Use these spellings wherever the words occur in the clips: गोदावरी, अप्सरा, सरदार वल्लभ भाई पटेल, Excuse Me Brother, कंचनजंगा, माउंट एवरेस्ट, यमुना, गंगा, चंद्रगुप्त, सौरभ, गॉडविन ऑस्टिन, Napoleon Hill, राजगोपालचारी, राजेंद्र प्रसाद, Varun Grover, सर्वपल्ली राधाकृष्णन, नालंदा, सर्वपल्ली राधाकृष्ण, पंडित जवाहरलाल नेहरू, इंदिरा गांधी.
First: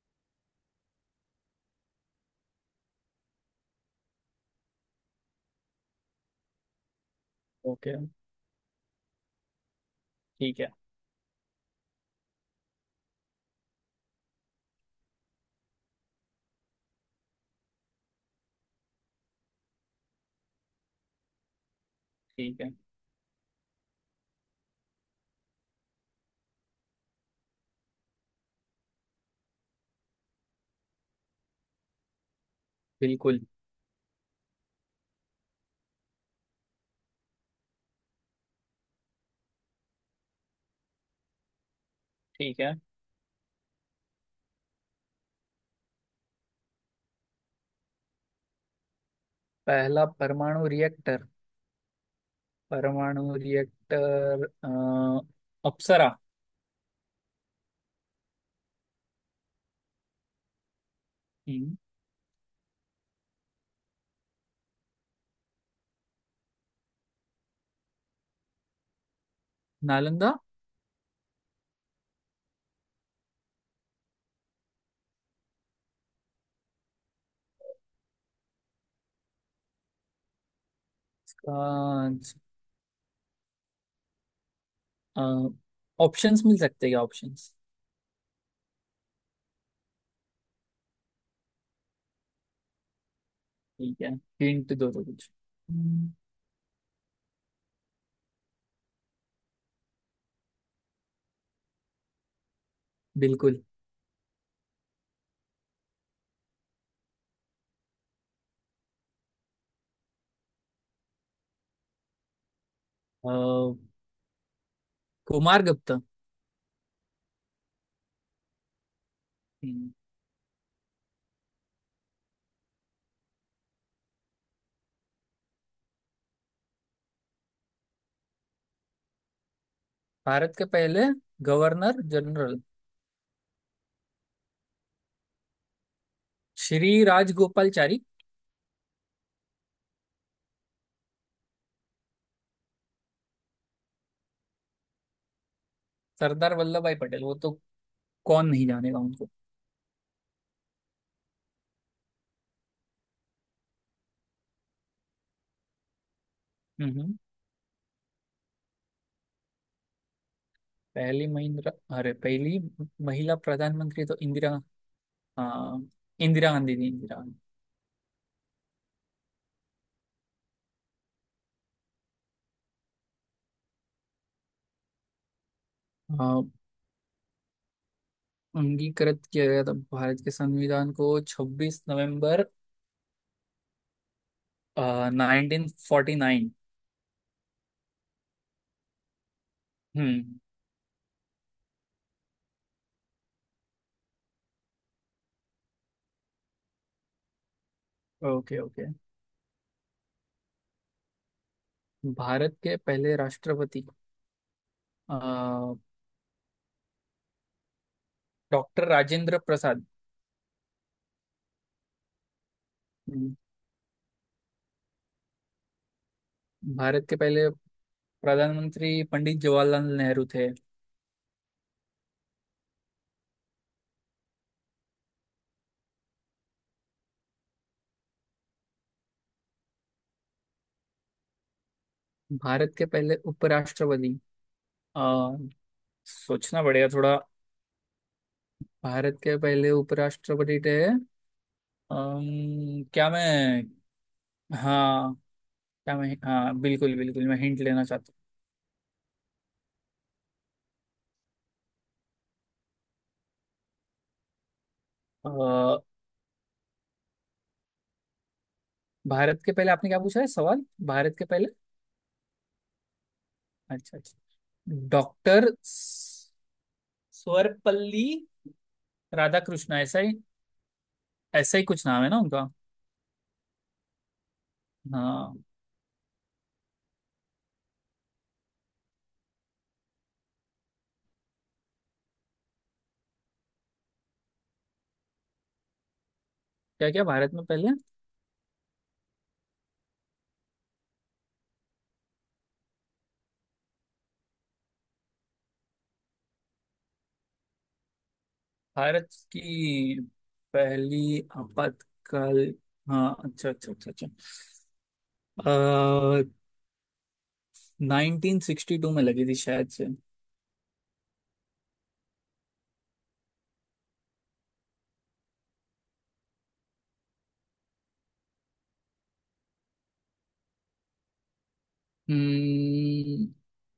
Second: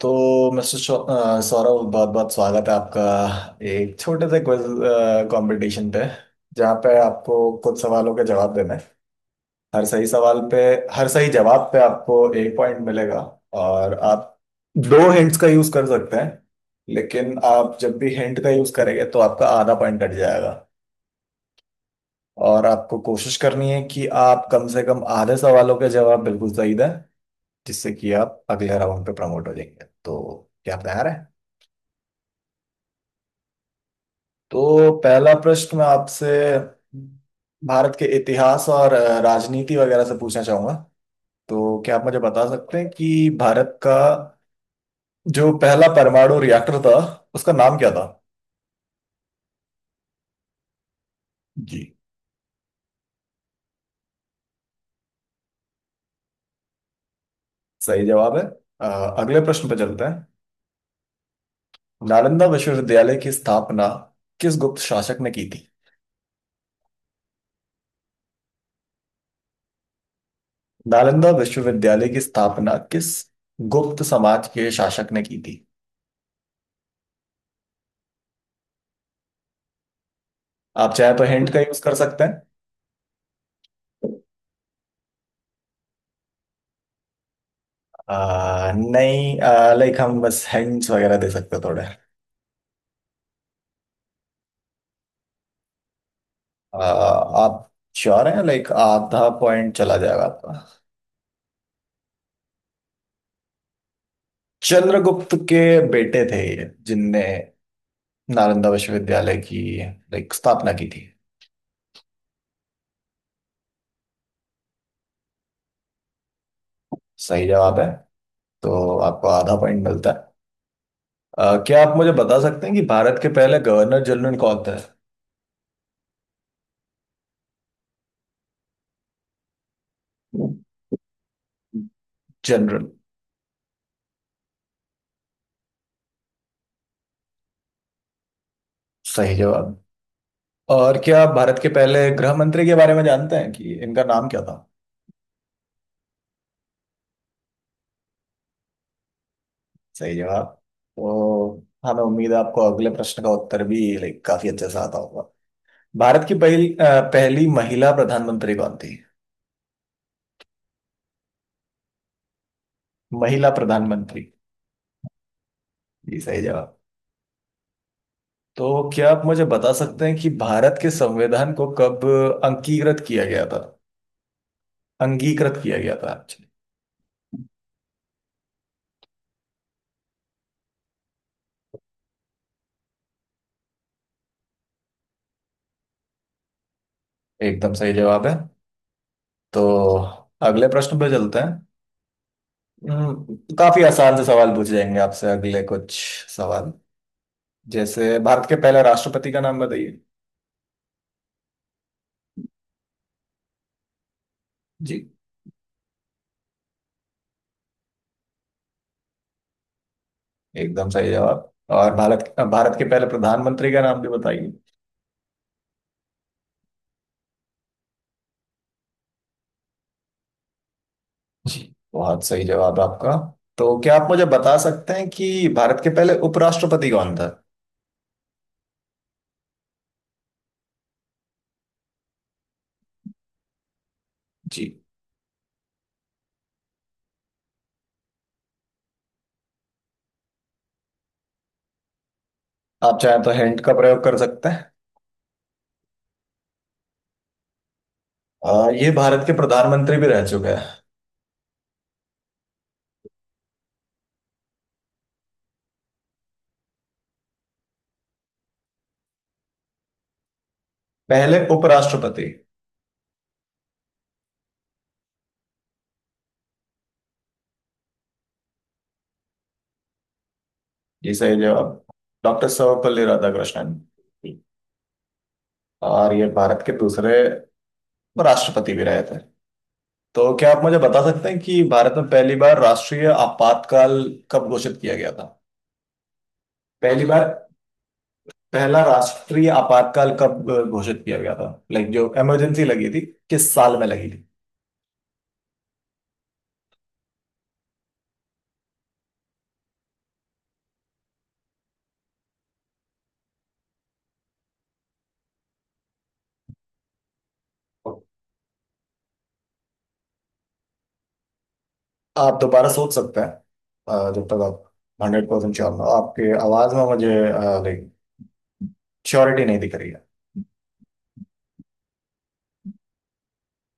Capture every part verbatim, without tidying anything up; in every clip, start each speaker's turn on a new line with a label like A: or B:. A: तो मिस्टर शौ- अ, सौरभ, बहुत बहुत स्वागत है आपका। एक छोटे से क्विज कंपटीशन पे, जहाँ पे आपको कुछ
B: ओके।
A: सवालों के जवाब देने हैं। हर सही सवाल पे
B: ठीक है।
A: हर सही जवाब पे आपको एक पॉइंट मिलेगा और आप दो हिंट्स का यूज कर सकते हैं, लेकिन आप जब भी हिंट का यूज करेंगे तो आपका आधा पॉइंट कट जाएगा।
B: ठीक
A: और
B: है।
A: आपको कोशिश करनी है कि आप कम से कम आधे सवालों के जवाब बिल्कुल सही दें, जिससे कि आप अगले राउंड पे प्रमोट हो जाएंगे। तो क्या आप तैयार हैं?
B: बिल्कुल।
A: तो पहला प्रश्न मैं आपसे भारत के इतिहास और अ, राजनीति वगैरह से पूछना चाहूंगा। तो क्या आप मुझे बता
B: ठीक है।
A: सकते हैं कि भारत का जो पहला परमाणु रिएक्टर था, उसका नाम क्या था?
B: पहला परमाणु रिएक्टर,
A: जी,
B: परमाणु रिएक्टर अप्सरा।
A: सही जवाब है। अ, अगले प्रश्न पर चलते हैं।
B: हम्म।
A: नालंदा विश्वविद्यालय की स्थापना किस गुप्त शासक ने की थी?
B: नालंदा।
A: नालंदा विश्वविद्यालय की स्थापना किस गुप्त समाज के शासक ने की थी? आप चाहे तो हिंट का यूज कर सकते
B: कांच।
A: हैं।
B: ऑप्शंस मिल सकते हैं क्या? ऑप्शंस?
A: आ, नहीं, लाइक हम बस हिंट्स वगैरह दे सकते हैं थोड़े।
B: ठीक है। हिंट दो तो कुछ। हम्म।
A: आ, आप श्योर हैं? लाइक आधा पॉइंट चला जाएगा आपका।
B: बिल्कुल।
A: चंद्रगुप्त के बेटे थे ये, जिनने नालंदा विश्वविद्यालय की लाइक स्थापना की थी।
B: अ, कुमार गुप्ता।
A: सही जवाब है। तो आपको आधा पॉइंट
B: हम्म।
A: मिलता है। आ, क्या आप मुझे बता सकते हैं कि भारत के पहले गवर्नर जनरल कौन थे?
B: भारत के पहले governor general
A: general.
B: Shri राजगोपालचारी।
A: सही जवाब। और क्या आप भारत के पहले गृह मंत्री के बारे में जानते हैं कि इनका नाम क्या था?
B: सरदार वल्लभ भाई पटेल, वो तो कौन नहीं जानेगा।
A: सही जवाब। तो हमें उम्मीद है आपको अगले प्रश्न का उत्तर भी लाइक काफी अच्छे से आता होगा। भारत की पहली अ,
B: उनको
A: पहली महिला प्रधानमंत्री कौन थी?
B: पहली महिंद्रा, अरे पहली महिला
A: महिला
B: प्रधानमंत्री तो
A: प्रधानमंत्री।
B: इंदिरा, हाँ,
A: जी, सही
B: इंदिरा
A: जवाब।
B: गांधी थी। इंदिरा गांधी।
A: तो क्या आप मुझे बता सकते हैं कि भारत के संविधान को कब अंगीकृत किया गया था? अंगीकृत किया गया था
B: हाँ,
A: एक्चुअली।
B: अंगीकृत किया गया था भारत के संविधान को छब्बीस नवंबर नाइनटीन फोर्टी नाइन।
A: एकदम सही जवाब है। तो
B: हम्म।
A: अगले प्रश्न पे चलते हैं। हम्म, काफी आसान से सवाल पूछ जाएंगे आपसे अगले कुछ सवाल, जैसे भारत के
B: ओके,
A: पहले
B: ओके।
A: राष्ट्रपति का नाम बताइए।
B: भारत के पहले राष्ट्रपति
A: जी,
B: डॉक्टर राजेंद्र प्रसाद।
A: एकदम सही जवाब। और भारत भारत के पहले
B: हम्म।
A: प्रधानमंत्री का नाम भी बताइए।
B: भारत के पहले प्रधानमंत्री पंडित जवाहरलाल नेहरू थे।
A: जी, बहुत सही जवाब आपका। तो क्या आप मुझे बता सकते हैं कि भारत के पहले उपराष्ट्रपति कौन था?
B: भारत के पहले उपराष्ट्रपति।
A: जी।
B: अ, सोचना पड़ेगा थोड़ा। भारत के पहले उपराष्ट्रपति थे, अम्म,
A: आप
B: क्या
A: चाहें तो हिंट
B: मैं?
A: का प्रयोग कर सकते हैं।
B: हाँ, क्या मैं, हाँ, बिल्कुल बिल्कुल, मैं हिंट लेना चाहता
A: आ, ये भारत के प्रधानमंत्री भी रह चुके हैं।
B: हूँ। अ, भारत के पहले, आपने क्या पूछा है सवाल? भारत के
A: पहले
B: पहले।
A: उपराष्ट्रपति।
B: अच्छा, अच्छा। डॉक्टर सर्वपल्ली राधाकृष्ण, ऐसा ही,
A: जी, सही
B: ऐसा ही
A: जवाब।
B: कुछ नाम है ना
A: डॉक्टर
B: उनका?
A: सर्वपल्ली राधाकृष्णन।
B: हाँ।
A: और ये भारत के दूसरे राष्ट्रपति भी रहे थे। तो क्या आप मुझे बता सकते हैं कि भारत में पहली बार राष्ट्रीय आपातकाल कब घोषित किया गया था?
B: क्या
A: पहली
B: क्या
A: बार
B: भारत में पहले,
A: पहला राष्ट्रीय आपातकाल कब अ, घोषित किया गया था? लाइक जो इमरजेंसी लगी थी, किस साल में लगी थी?
B: भारत की पहली आपातकाल? हाँ, अच्छा, अच्छा, अच्छा, अच्छा। नाइनटीन सिक्सटी टू में लगी थी शायद से।
A: आप दोबारा सोच सकते हैं। अ, जब तक आप हंड्रेड परसेंट श्योर ना हो, आपके आवाज में मुझे लाइक श्योरिटी नहीं दिख रही है।
B: हम्म,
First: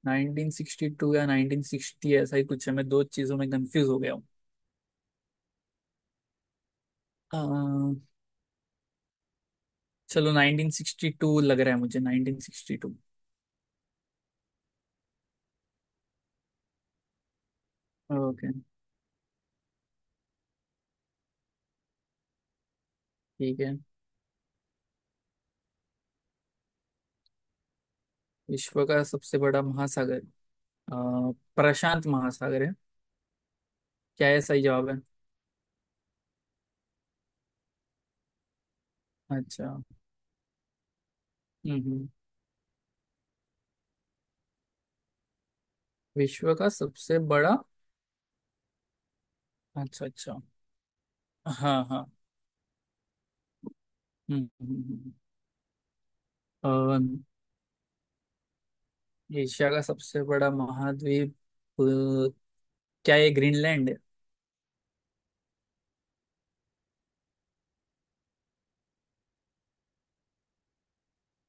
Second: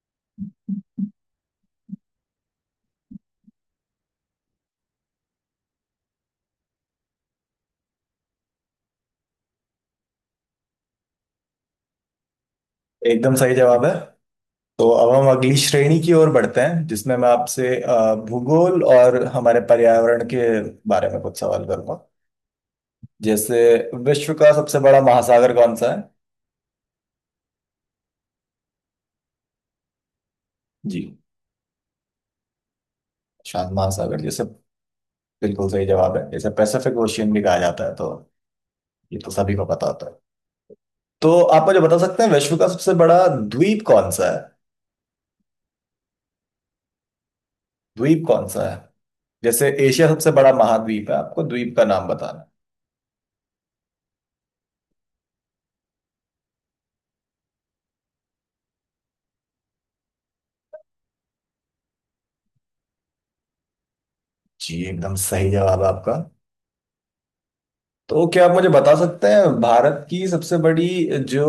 B: नाइनटीन सिक्सटी टू या नाइनटीन सिक्सटी, ऐसा ही कुछ है, मैं दो चीजों में कंफ्यूज हो गया हूँ। अ, चलो, नाइनटीन सिक्सटी टू लग रहा है मुझे। Nineteen sixty two.
A: एकदम सही जवाब है। तो अब हम अगली श्रेणी की ओर बढ़ते हैं, जिसमें मैं आपसे अ,
B: ओके।
A: भूगोल और हमारे पर्यावरण के बारे में कुछ सवाल करूंगा। जैसे
B: ठीक है।
A: विश्व का सबसे बड़ा महासागर कौन सा है?
B: विश्व का सबसे बड़ा महासागर अ,
A: जी।
B: प्रशांत महासागर है।
A: शांत महासागर,
B: क्या ये
A: जैसे
B: सही जवाब है?
A: बिल्कुल सही जवाब है, इसे पैसिफिक ओशियन भी कहा जाता है। तो ये तो सभी को
B: अच्छा। हम्म।
A: पता होता है। तो आप मुझे बता
B: हम्म।
A: सकते हैं विश्व का सबसे बड़ा द्वीप कौन सा है?
B: विश्व का सबसे बड़ा।
A: द्वीप कौन सा है? जैसे
B: अच्छा,
A: एशिया सबसे
B: अच्छा।
A: बड़ा महाद्वीप है, आपको द्वीप का
B: हाँ, हाँ।
A: नाम बताना है।
B: हम्म, हम्म, हम्म। हम्म। अ, एशिया का सबसे बड़ा महाद्वीप, अ, क्या ये ग्रीनलैंड है?
A: जी, एकदम सही जवाब है आपका। तो क्या आप मुझे बता सकते हैं भारत की सबसे बड़ी जो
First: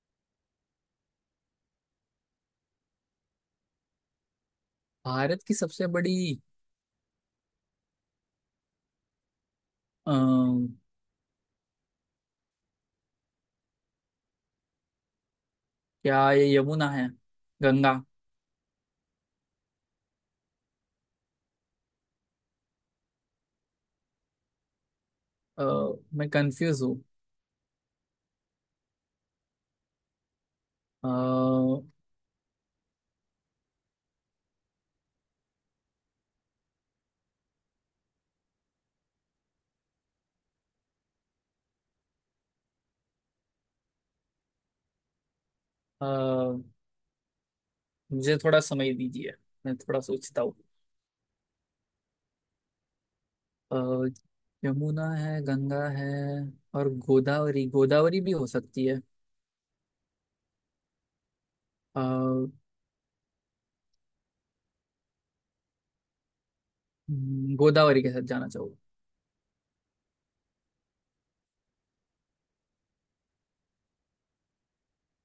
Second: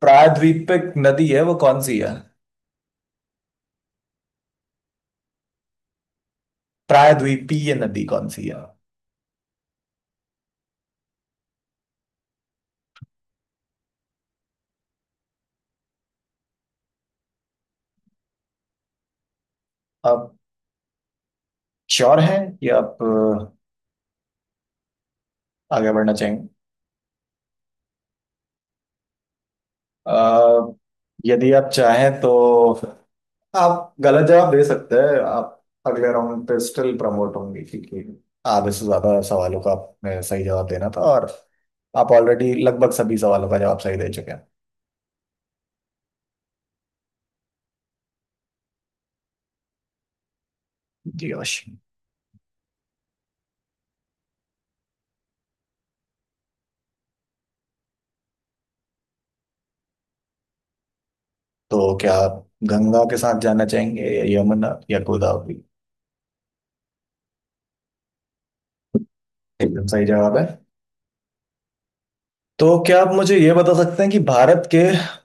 A: प्रायद्वीपीय नदी है वो कौन सी है?
B: भारत की सबसे बड़ी,
A: प्रायद्वीपीय नदी कौन सी है?
B: अम्म, क्या ये यमुना है? गंगा?
A: आप श्योर हैं कि आप
B: अ,
A: अ, आगे बढ़ना
B: मैं
A: चाहेंगे?
B: कंफ्यूज हूँ।
A: अ,
B: अ,
A: यदि आप चाहें तो आप गलत जवाब दे सकते हैं, आप अगले राउंड पे स्टिल प्रमोट होंगे क्योंकि आधे से ज्यादा सवालों का आपने सही जवाब देना था, और आप ऑलरेडी लगभग सभी सवालों का जवाब सही दे चुके हैं।
B: अ, मुझे थोड़ा समय दीजिए, मैं थोड़ा सोचता हूँ।
A: जी, अवश्य।
B: अ, यमुना है, गंगा है, और गोदावरी, गोदावरी भी हो सकती है।
A: तो
B: अ,
A: क्या आप
B: हम्म,
A: गंगा के साथ जाना चाहेंगे या यमुना या गोदावरी?
B: गोदावरी के साथ जाना चाहूँ।
A: एकदम सही जवाब है। तो क्या आप मुझे ये बता सकते हैं कि भारत के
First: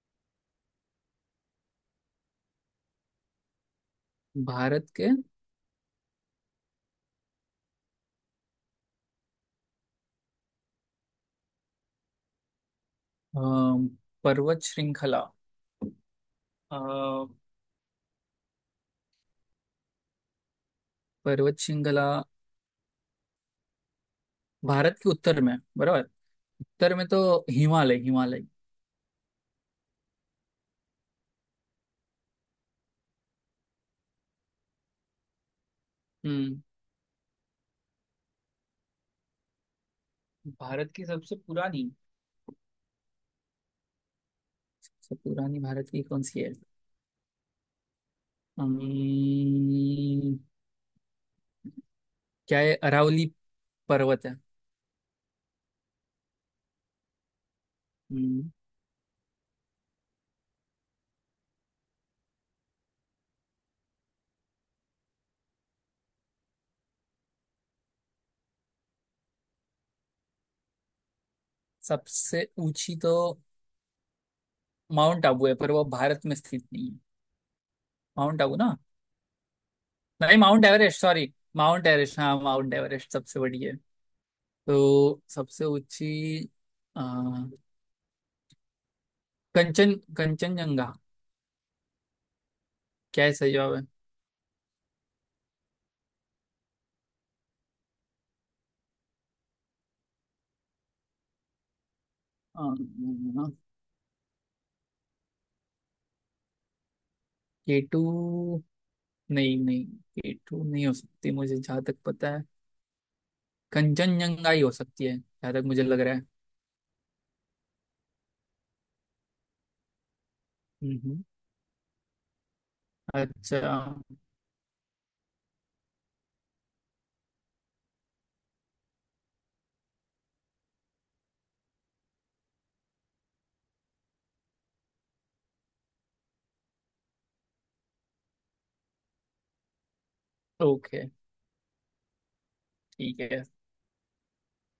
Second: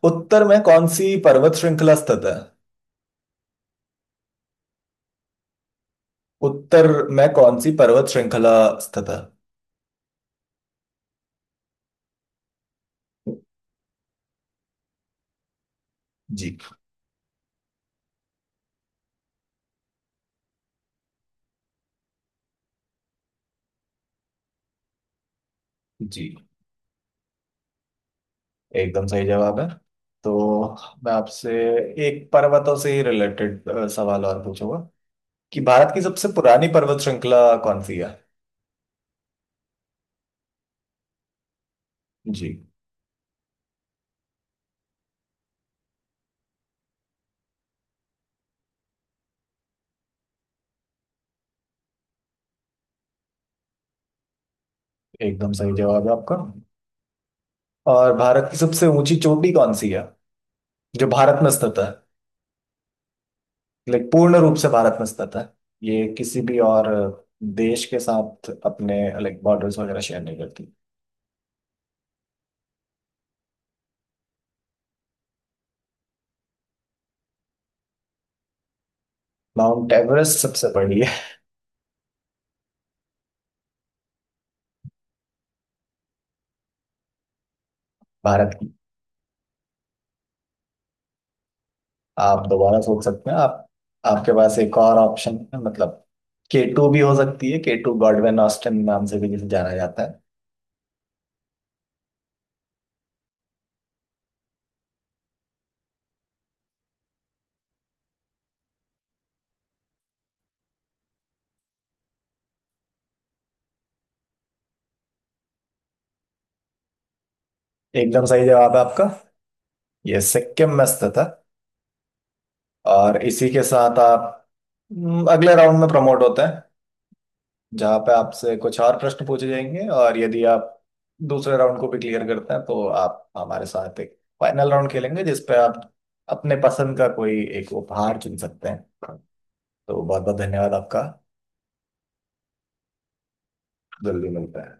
A: उत्तर में कौन सी पर्वत श्रृंखला स्थित है?
B: भारत के
A: उत्तर में कौन सी पर्वत श्रृंखला स्थित है?
B: अ, पर्वत श्रृंखला,
A: जी।
B: अ, पर्वत श्रृंखला भारत के उत्तर में बराबर।
A: जी,
B: उत्तर में तो हिमालय, हिमालय।
A: एकदम सही जवाब है। तो मैं आपसे एक पर्वतों से ही रिलेटेड सवाल और पूछूंगा कि भारत की सबसे
B: हम्म।
A: पुरानी पर्वत श्रृंखला कौन सी है?
B: भारत की सबसे पुरानी,
A: जी,
B: सबसे पुरानी भारत की कौन सी है? अम्म, क्या है? अरावली पर्वत है।
A: एकदम सही जवाब है आपका। और भारत
B: हम्म,
A: की सबसे ऊंची चोटी कौन सी है जो भारत में स्थित है? लाइक पूर्ण रूप से भारत में स्थित है, ये किसी भी और देश के साथ अपने लाइक बॉर्डर्स वगैरह शेयर नहीं करती।
B: सबसे ऊंची तो माउंट आबू है, पर वो भारत में स्थित नहीं है। माउंट आबू ना।
A: माउंट
B: नहीं,
A: एवरेस्ट
B: माउंट
A: सबसे बड़ी
B: एवरेस्ट,
A: है
B: सॉरी, माउंट एवरेस्ट, हाँ माउंट एवरेस्ट सबसे बड़ी है। तो सबसे ऊंची अ,
A: भारत की?
B: कंचन कंचनजंगा।
A: आप दोबारा सोच
B: क्या
A: सकते
B: है
A: हैं।
B: सही
A: आप
B: जवाब है?
A: आपके पास एक और ऑप्शन है, मतलब के टू भी हो सकती है, के टू गॉडविन ऑस्टिन नाम से भी जिसे जाना जाता है।
B: अम्म, केटू, नहीं, नहीं, केटू नहीं हो सकती, मुझे जहाँ तक पता है कंचनजंगा ही हो सकती है, जहाँ तक मुझे लग रहा है।
A: एकदम सही जवाब है आपका। ये सिक्किम में स्थित
B: हम्म।
A: है। और इसी के
B: अच्छा।
A: साथ आप हम्म, अगले राउंड में प्रमोट होते हैं, जहाँ पे आपसे कुछ और प्रश्न पूछे जाएंगे, और यदि आप दूसरे राउंड को भी क्लियर करते हैं तो आप हमारे साथ एक फाइनल राउंड खेलेंगे, जिसपे आप अपने पसंद का कोई एक उपहार चुन सकते हैं। तो बहुत बहुत धन्यवाद आपका।
B: ओके। ठीक है।
A: जल्दी मिलता है।